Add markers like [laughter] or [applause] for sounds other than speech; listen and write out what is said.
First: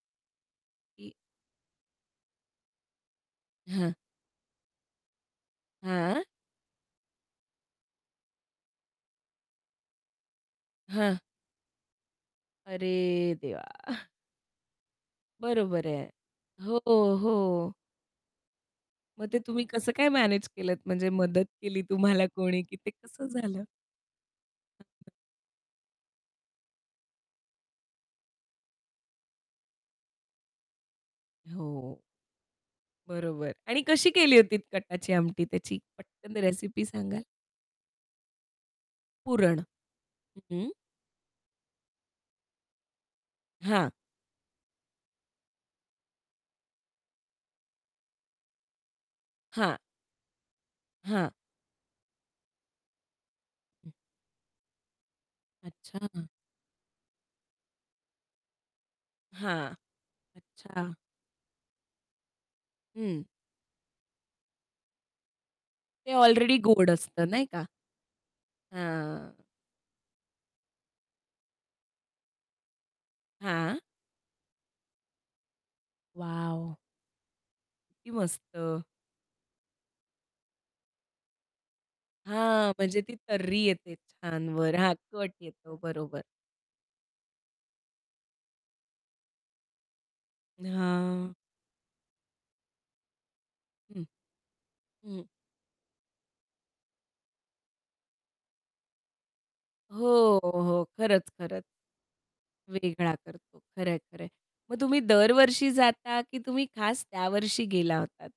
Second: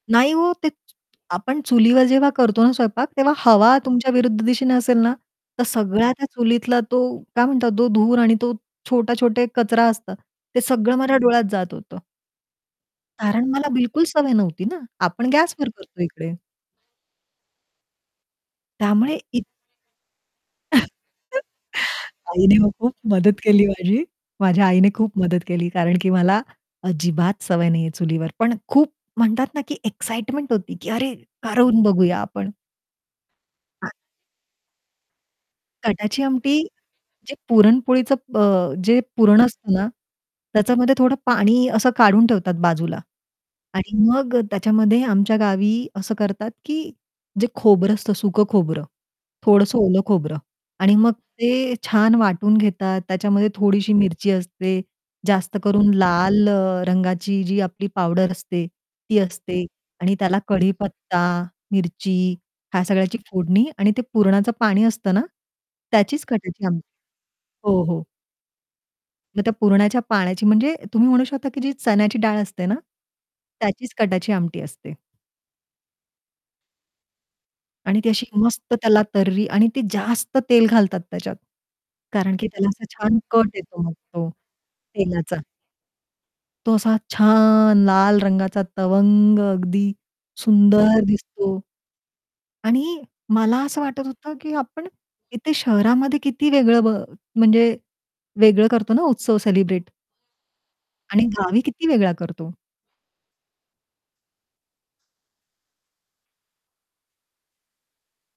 नाही ओ, ते की आपण चुलीवर जेव्हा करतो ना, स्वयंपाक तेव्हा हवा हां. तुमच्या विरुद्ध दिशेने असेल ना, तर सगळ्या हां. त्या चुलीतला तो काय म्हणतात तो धूर आणि तो छोटा-छोटा एक कचरा असतात, ते सगळं माझ्या हां. डोळ्यात जात होतं. अरे कारण देवा! मला बिलकुल [chuckles] सवय नव्हती ना, आपण गॅसवर बरोबर करतो आहे. इकडे. हो, हो. त्यामुळे मग ते इत तुम्ही कसं काय मॅनेज केलंत, म्हणजे [chuckles] मदत केली तुम्हाला आईने कोणी मग की ते खूप कसं मदत झालं? केली माझी. माझ्या आईने खूप मदत केली. कारण की मला अजिबात सवय नाही आहे चुलीवर, पण खूप म्हणतात ना, की एक्साइटमेंट होती, की अरे! करून हो. बघूया आपण. बरोबर. आणि [unintelligible] कशी केली होती कटाची आमटी त्याची कटाची पटकन आमटी रेसिपी सांगाल? जे पुरणपोळीचं ब जे पुरण पुरण. असतं ना, हं. त्याच्यामध्ये थोडं पाणी असं काढून ठेवतात बाजूला हां. आणि मग अ, त्याच्यामध्ये आमच्या गावी असं करतात, की जे खोबरं असतं सुकं खोबरं, थोडंसं हां. ओलं खोबरं आणि मग हां. ते छान वाटून घेतात, त्याच्यामध्ये थोडीशी मिरची असते, जास्त करून अच्छा. लाल अ, रंगाची जी आपली पावडर असते, ती असते हां, आणि त्याला अच्छा. कढीपत्ता, मिरची ह्या सगळ्याची हं. फोडणी आणि ते पुरणाचं पाणी असतं ना, ते त्याचीच ऑलरेडी कटाची आमटी गोड असतं नाही का? हो, हो. हां. मग त्या पुरण्याच्या पाण्याची म्हणजे तुम्ही म्हणू शकता, की जी चण्याची डाळ असते ना, हां. त्याचीच कटाची आमटी असते. वॉव! आणि ती किती अशी मस्त मस्त. त्याला तर्री आणि ती जास्त तेल घालतात त्याच्यात. कारण की त्याला हां, असा म्हणजे ती छान कट तर्री येतो मग येते तो छान वर. हां, कट तेलाचा. येतो. बरोबर. तो असा छान लाल रंगाचा तवंग अगदी सुंदर हां. दिसतो. आणि मला असं हं. वाटत होतं, की आपण हं. इथे शहरामध्ये किती वेगळं ब म्हणजे वेगळं करतो ना उत्सव सेलिब्रेट. हो, हो. आणि खरंच, गावी खरंच. किती वेगळा करतो. वेगळा करतो. खरंआहे, खरं आहे. मग तुम्ही दरवर्षी जाता, की तुम्ही खास त्यावर्षी गेला होतात?